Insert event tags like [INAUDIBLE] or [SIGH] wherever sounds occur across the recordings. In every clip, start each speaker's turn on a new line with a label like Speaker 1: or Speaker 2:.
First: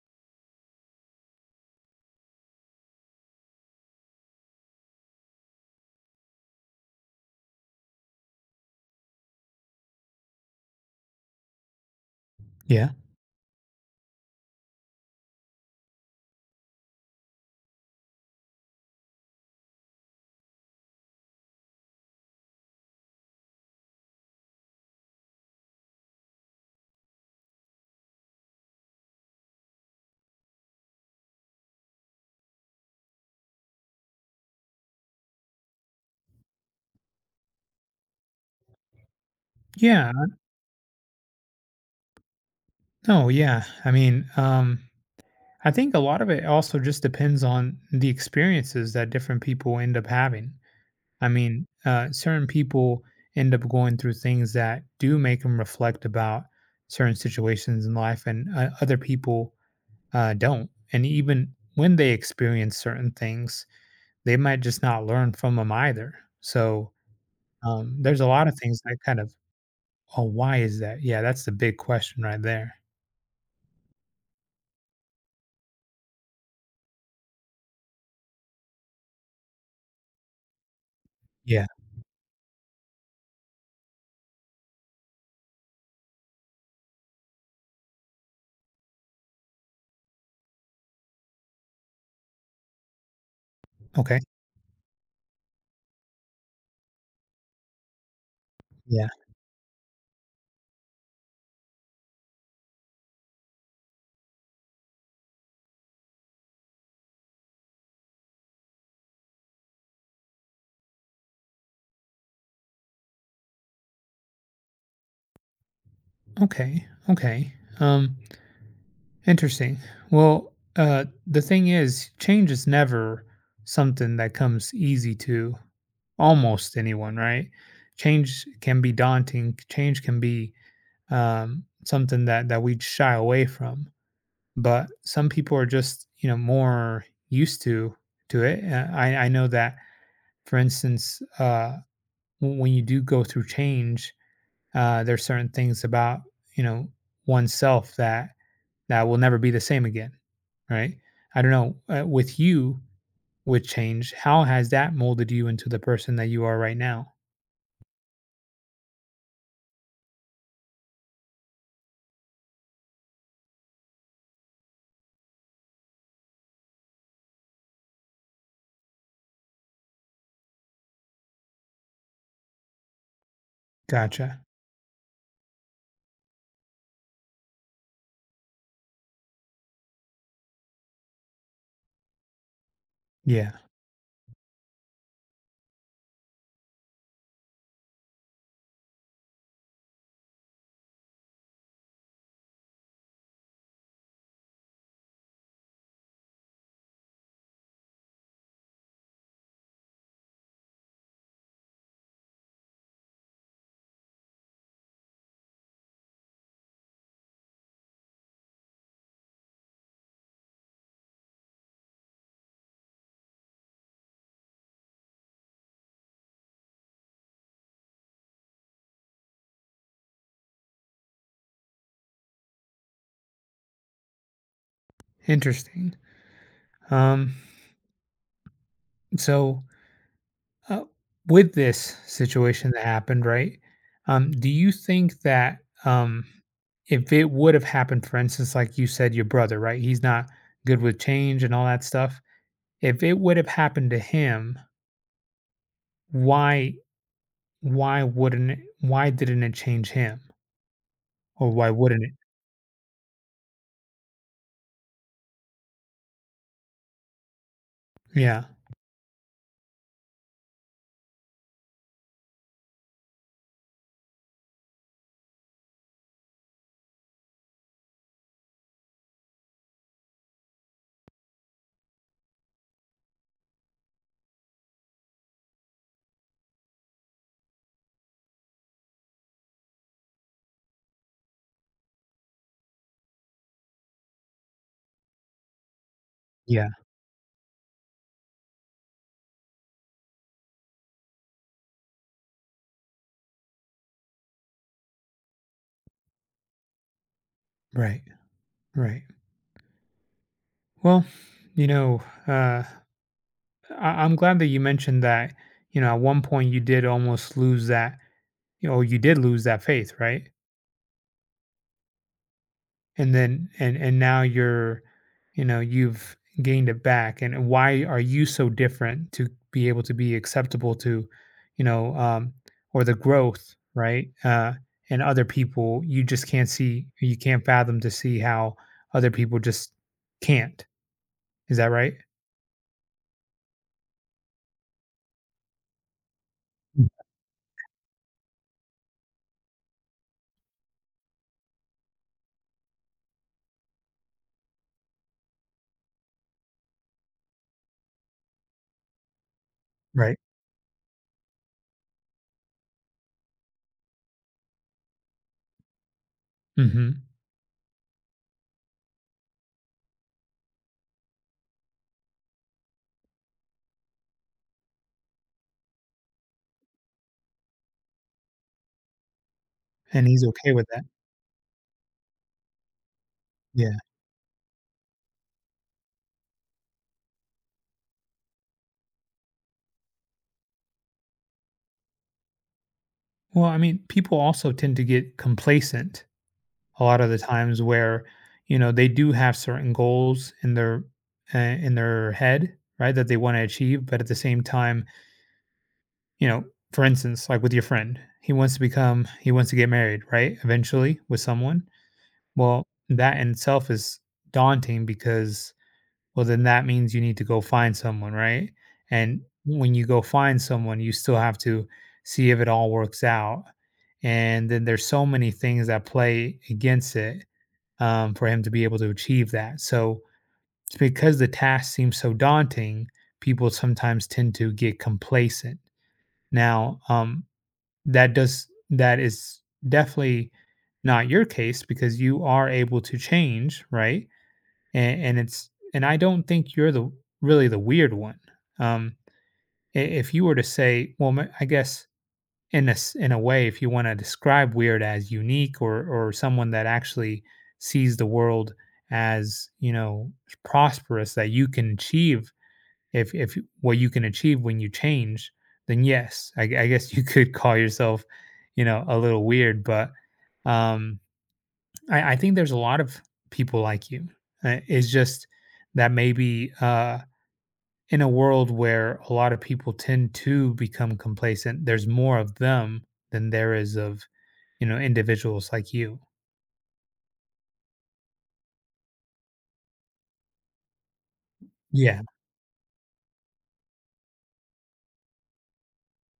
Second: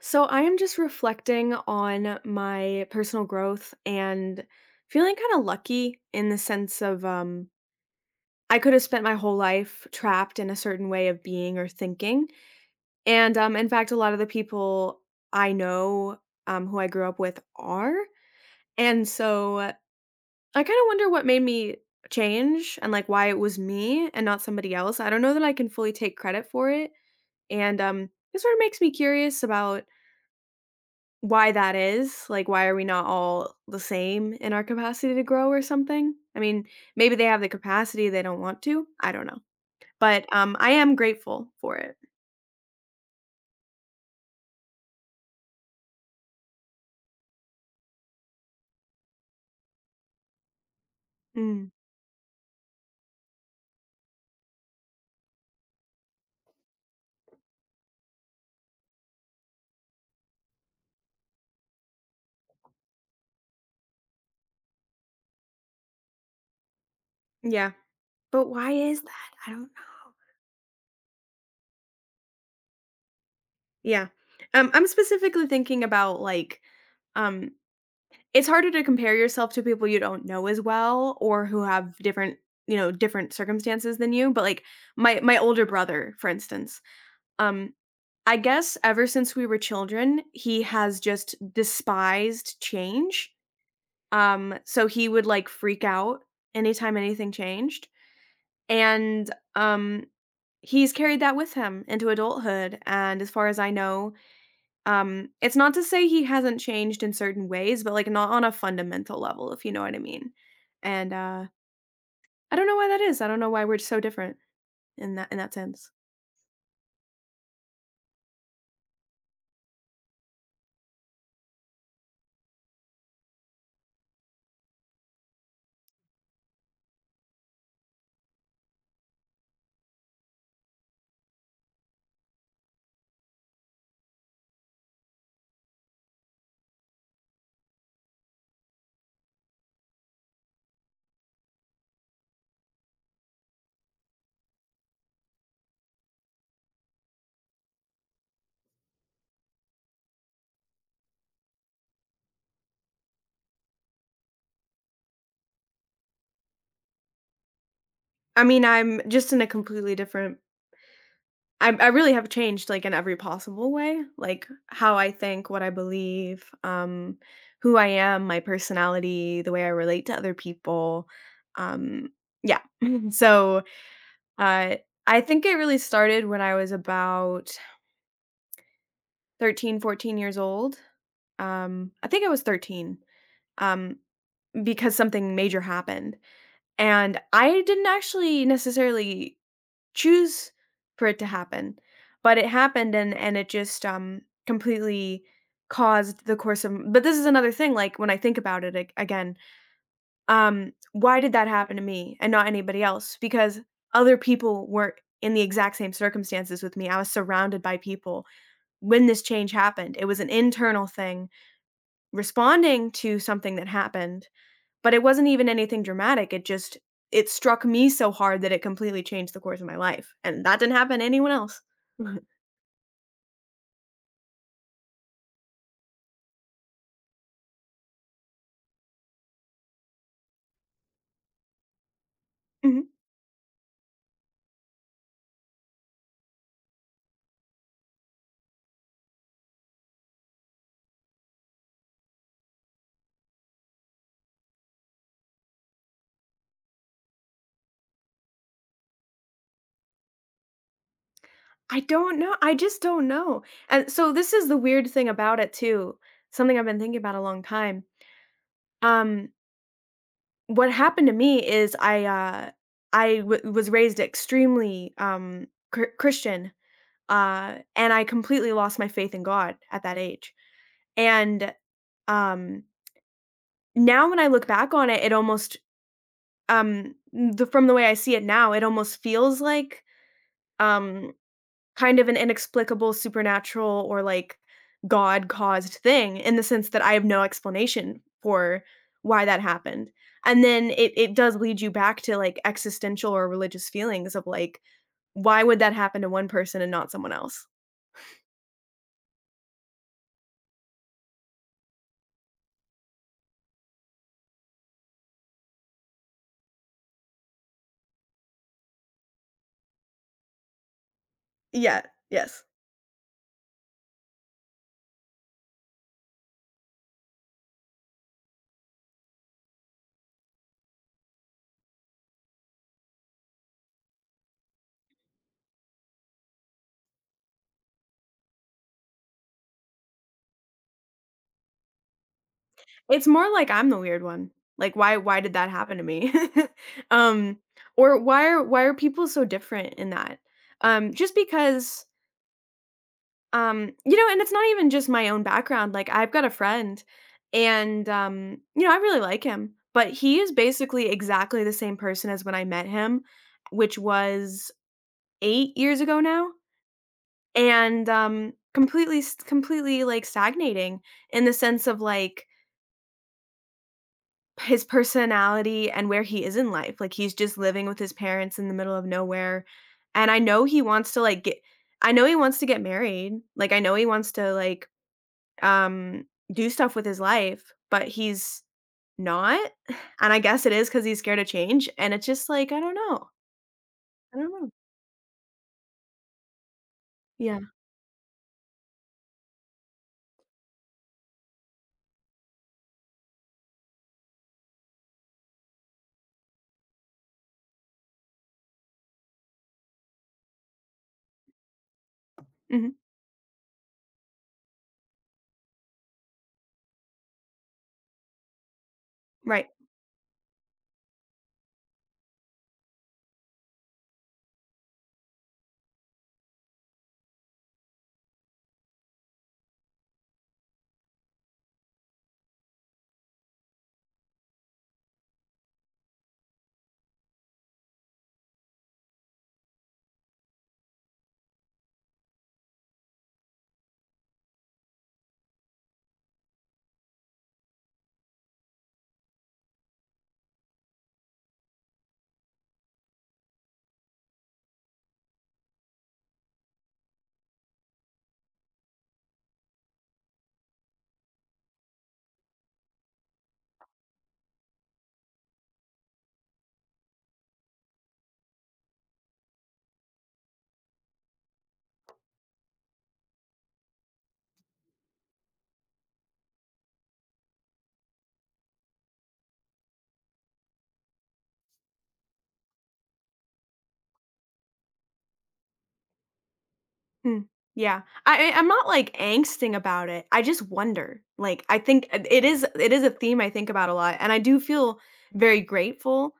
Speaker 1: So I am just reflecting on my personal growth and feeling kind of lucky in the sense of I could have spent my whole life trapped in a certain way of being or thinking.
Speaker 2: Yeah.
Speaker 1: And in fact a lot of the people I know who I grew up with are. And so I kind of wonder what made me change and like why it was me and not somebody else. I don't know that I can fully take credit for it. And it sort of makes me curious about why that is. Like, why are we not all the same in our capacity to grow or something? I mean, maybe they have the capacity, they don't want to, I don't know.
Speaker 2: Yeah.
Speaker 1: But, I am grateful for it.
Speaker 2: No, yeah. I mean, I think a lot of it also just depends on the experiences that different people end up having. I mean,
Speaker 1: Mm,
Speaker 2: certain people end up going through things that do make them reflect about certain situations in life, and other people don't. And even when they experience certain things, they might just not learn from them either. So
Speaker 1: yeah.
Speaker 2: there's a lot
Speaker 1: But
Speaker 2: of
Speaker 1: why
Speaker 2: things that
Speaker 1: is that? I don't know.
Speaker 2: oh, why is that? Yeah, that's the big question right there.
Speaker 1: Yeah. I'm specifically thinking about, like, um, it's harder to compare yourself to people you don't know as well or who
Speaker 2: Yeah.
Speaker 1: have different circumstances than you, but, like, my older brother, for instance, um I guess ever since we were children, he has just despised change.
Speaker 2: Okay.
Speaker 1: So he would like freak out anytime anything changed.
Speaker 2: Yeah.
Speaker 1: And he's carried that with him into adulthood. And as far as I know, it's not to say he hasn't changed in certain ways, but like not on a fundamental level, if you know what I mean. And I don't know why that is. I don't know why we're so different in that sense.
Speaker 2: Okay. Okay. Um, interesting. Well, the thing is, change is never something that comes easy to almost anyone, right? Change can be daunting. Change can be something that we shy away from. But some people are just, you know, more used to it. I know that, for instance, when you do go through change, there's certain things about, you know, oneself that will never be the same again, right? I don't know, with you with change, how has that molded you into the person that you are right now?
Speaker 1: I mean, I'm just in a completely different. I really have changed, like, in every possible way, like, how I think, what I believe, who I am, my personality, the way I relate to other people, um, yeah. [LAUGHS] So,
Speaker 2: Gotcha.
Speaker 1: uh, I think it really started when I was about 13, 14 years old, I think I was 13,
Speaker 2: Yeah.
Speaker 1: um, because something major happened, and I didn't actually necessarily choose for it to happen. But it happened, and it just, completely caused the course of. But this is another thing, like, when I think about it ag again, why did that happen to me and not anybody else? Because other people were in the exact same circumstances with me. I was surrounded by people when this change happened. It was an internal thing responding to something that happened, but it wasn't even anything dramatic, it struck me so hard that it completely changed the course of my life, and that didn't happen to anyone else. Mhm.
Speaker 2: Interesting. Um, so uh, with this situation that
Speaker 1: Mhm.
Speaker 2: happened, right? Do you think that, um, if it would have happened, for instance, like you said, your brother, right? He's not good with change and all that stuff. If it would have happened to him, why why wouldn't it, why didn't it change him? Or why
Speaker 1: [LAUGHS] I
Speaker 2: wouldn't it?
Speaker 1: don't know, I just don't know, and so this is the weird thing about it too, something I've been thinking about a long time.
Speaker 2: Yeah.
Speaker 1: Um, what happened to me is I w was raised extremely, Christian, and I completely lost my faith in God at that age, and, um, now when I look back on it, it almost. The From the way I see it now, it almost feels like, um, kind of an inexplicable supernatural or, like, God-caused thing in the
Speaker 2: Yeah.
Speaker 1: sense that I have no explanation for why that happened, and then it does lead you back to, like, existential or religious feelings of, like, why would that happen to one person and not someone else?
Speaker 2: Right. Right. Well, you know, uh, I'm glad that you mentioned that, you know, at one point you did almost lose that, you know, you did lose that faith, right?
Speaker 1: Yeah, yes.
Speaker 2: And now you're, you know, you've gained it back. And why are you so different to be able to be acceptable to, you know, or the growth, right? And other people, you just can't see, you can't fathom to see how other people just can't. Is that right?
Speaker 1: It's more like I'm the weird one. Like, why did that happen to me?
Speaker 2: Mm,
Speaker 1: [LAUGHS] um, or why are people so different in that? Just because and it's not even just my own background. Like, I've got a friend, and I really like him, but
Speaker 2: right.
Speaker 1: he is basically exactly the same person as when I met him, which was 8 years ago now,
Speaker 2: Mhm,
Speaker 1: and completely, completely like stagnating in the sense of like his personality and where he is in life. Like, he's just living with his parents in the middle of nowhere,
Speaker 2: and
Speaker 1: and I
Speaker 2: he's
Speaker 1: know
Speaker 2: okay
Speaker 1: he
Speaker 2: with that.
Speaker 1: wants to, like, get married. Like, I know
Speaker 2: Yeah.
Speaker 1: he wants to, like, um, do stuff with his life, but he's not, [SIGHS] and I guess it is because he's scared of change, and it's just like, I don't know.
Speaker 2: Well, I mean,
Speaker 1: I
Speaker 2: people
Speaker 1: don't know.
Speaker 2: also tend to get complacent a lot of the
Speaker 1: Yeah.
Speaker 2: times where, you know, they do have certain goals in their head, right, that they wanna achieve, but at the same time, you know, for instance, like with your friend, he wants to get married, right, eventually with someone. Well,
Speaker 1: Mhm.
Speaker 2: that in itself is daunting because, well, then that means you need to go find someone, right? And
Speaker 1: Right.
Speaker 2: when you go find someone, you still have to see if it all works out. And then there's so many things that play against it, for him to be able to achieve that. So it's because the task seems so daunting, people sometimes tend to get complacent. Now, that is definitely not your case because you are able to change, right? And it's, and I don't think you're the really the weird one. Um, if you were to say, well, I guess in in a way, if you want to describe weird as unique or someone that actually sees the world as, you know, prosperous that you can achieve, if what you can achieve when you change, then yes, I guess [LAUGHS] you could call yourself, you know, a little weird, but um I think there's a lot of people like you. It's just that maybe in a world where a lot of people tend to become complacent, there's more of them than there is of, you know, individuals like you.
Speaker 1: Mm. Yeah. I'm not, like, angsting about it. I just wonder. Like, I think
Speaker 2: Yeah,
Speaker 1: it is a theme I think about a lot, and I do feel very grateful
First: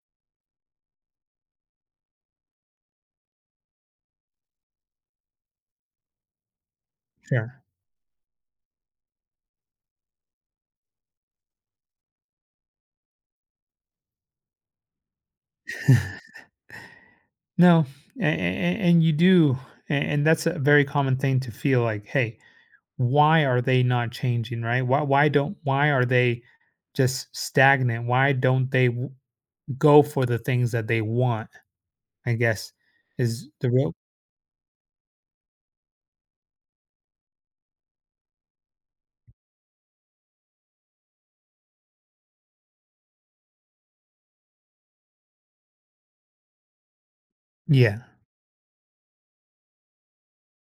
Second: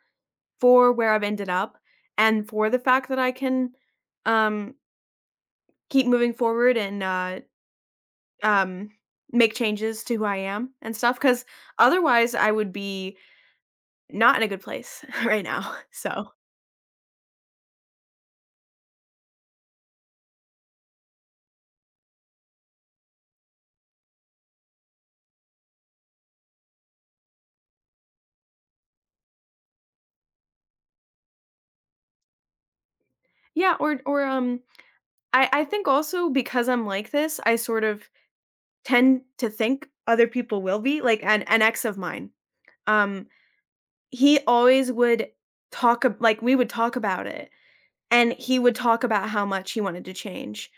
Speaker 1: for where I've ended up and for the fact that I can, um, keep moving forward and,
Speaker 2: sure.
Speaker 1: um, make changes to who I am and stuff, because otherwise I would be not in a good place [LAUGHS] right now. So,
Speaker 2: No, and you do, and that's a very common thing to feel like, hey, why are they not changing, right? Why don't why are they just stagnant? Why don't they w- go for the things that they want? I guess is the
Speaker 1: yeah,
Speaker 2: real,
Speaker 1: or, I think also because I'm like this, I sort of tend to think other people will be, like, an ex of mine, um, he always would talk ab like, we would talk about it,
Speaker 2: yeah,
Speaker 1: and he would talk about how much he wanted to change,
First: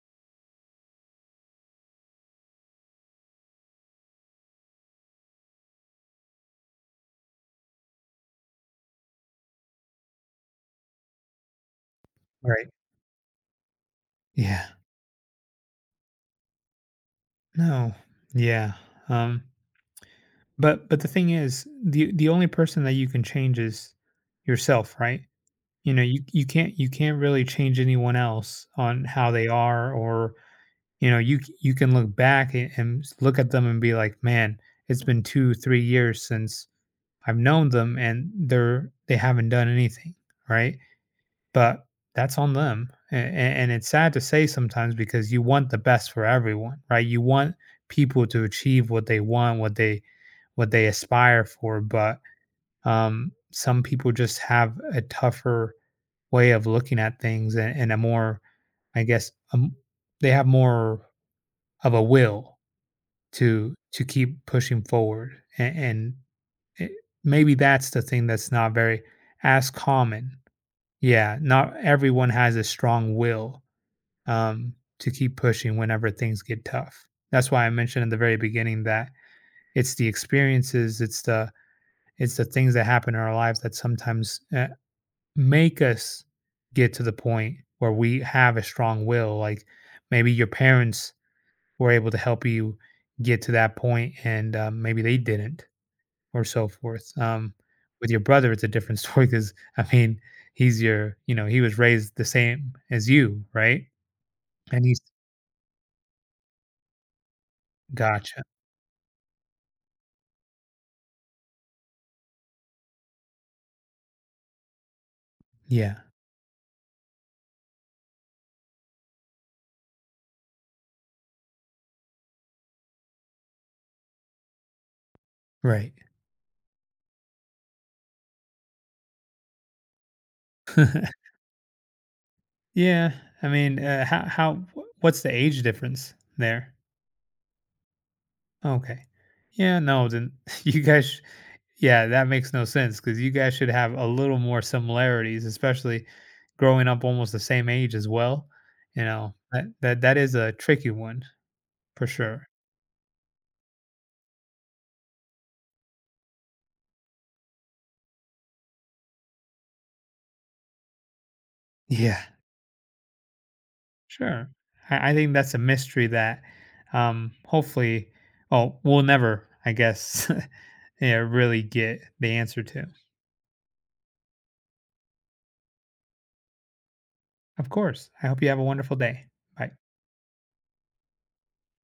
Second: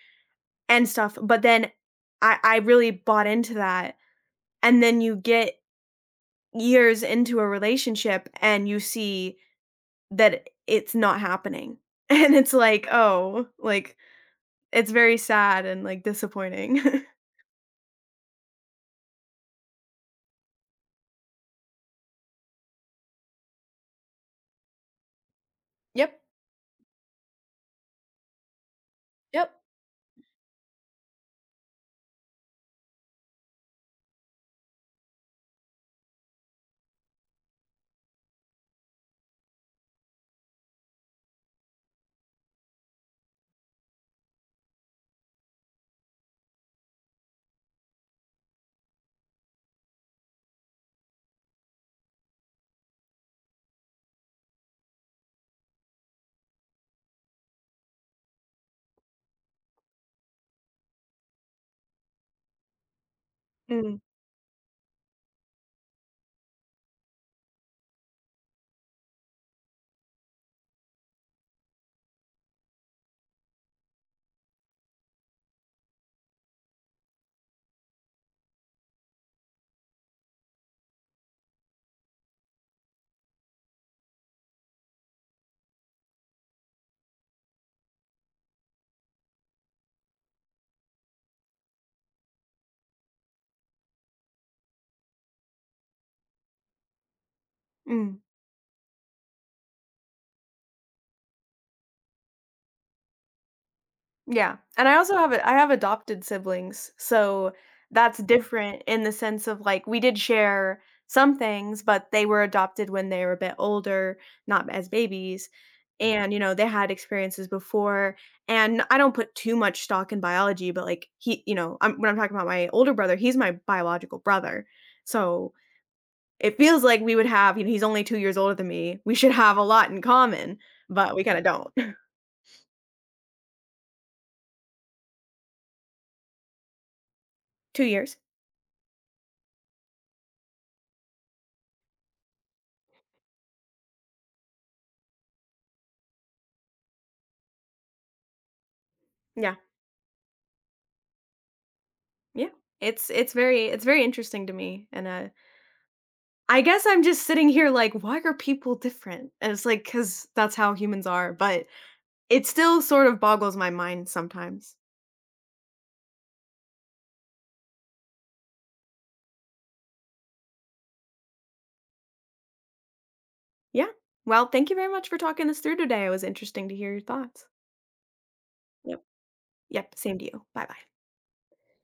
Speaker 1: and stuff. But then I really bought into that. And then you get years into a relationship and you see that it's not happening. [LAUGHS] And it's
Speaker 2: right.
Speaker 1: like, oh, like
Speaker 2: Yeah.
Speaker 1: it's very sad and like disappointing. [LAUGHS]
Speaker 2: No. Yeah. Um, but the thing is, the only person that you can change is yourself, right? You know,
Speaker 1: Yep.
Speaker 2: you can't really change anyone else on how they
Speaker 1: Yep.
Speaker 2: are, or, you know, you can look back look at them and be like, man, it's been two three years since I've known them, and they haven't done anything, right? But that's on them. And it's sad to say sometimes because you want the best for everyone, right? You want people to achieve what they want, what they aspire for, but some people just have a tougher way of looking at things, and a more, I guess, they have more of a will to
Speaker 1: Mm,
Speaker 2: keep pushing forward, and it, maybe that's the thing that's not very as common. Yeah, not everyone has a strong will, um, to keep pushing whenever things get tough. That's why I mentioned in the very beginning that it's the experiences, it's the things that happen in our lives that sometimes make us get to the point where we have a strong will. Like maybe your parents were able to help you get to that point, and maybe they didn't, or so forth. With your
Speaker 1: mm.
Speaker 2: brother, it's a different [LAUGHS] story because I mean, he's your, you know, he was raised the same as you, right?
Speaker 1: Yeah,
Speaker 2: And
Speaker 1: and I
Speaker 2: he's
Speaker 1: also have a I have adopted siblings, so that's
Speaker 2: gotcha,
Speaker 1: different in the sense of, like, we did share some things, but they were adopted when they were a bit older, not as babies,
Speaker 2: yeah.
Speaker 1: and, you know, they had experiences before, and I don't put too much stock in biology, but, like, he you know, I'm when I'm talking about my older brother, he's my biological brother, so
Speaker 2: Right.
Speaker 1: it feels like we would have, he's only 2 years older than me, we should have a lot in common, but
Speaker 2: [LAUGHS]
Speaker 1: we kinda don't. [LAUGHS]
Speaker 2: Yeah. I mean, what's the age difference there?
Speaker 1: 2 years.
Speaker 2: Okay. Yeah. No. Then [LAUGHS] you guys. Yeah, that makes no sense because you guys should have a little more similarities, especially growing up almost the same age as well. You know
Speaker 1: Yeah.
Speaker 2: that is a tricky one for sure.
Speaker 1: Yeah. It's very interesting to me, and, I guess I'm just sitting here like, "Why are people different?" And it's because that's how humans are, but
Speaker 2: Yeah.
Speaker 1: it still sort of boggles my mind
Speaker 2: Sure.
Speaker 1: sometimes.
Speaker 2: I think that's a mystery that hopefully oh we'll never, I guess, [LAUGHS] yeah, really get the answer to.
Speaker 1: Yeah. Well, thank you very much for talking this through today, it was interesting to hear your thoughts.
Speaker 2: Of course. I hope you have a wonderful
Speaker 1: Yep.
Speaker 2: day. Bye.
Speaker 1: Yep, same to you. Bye-bye.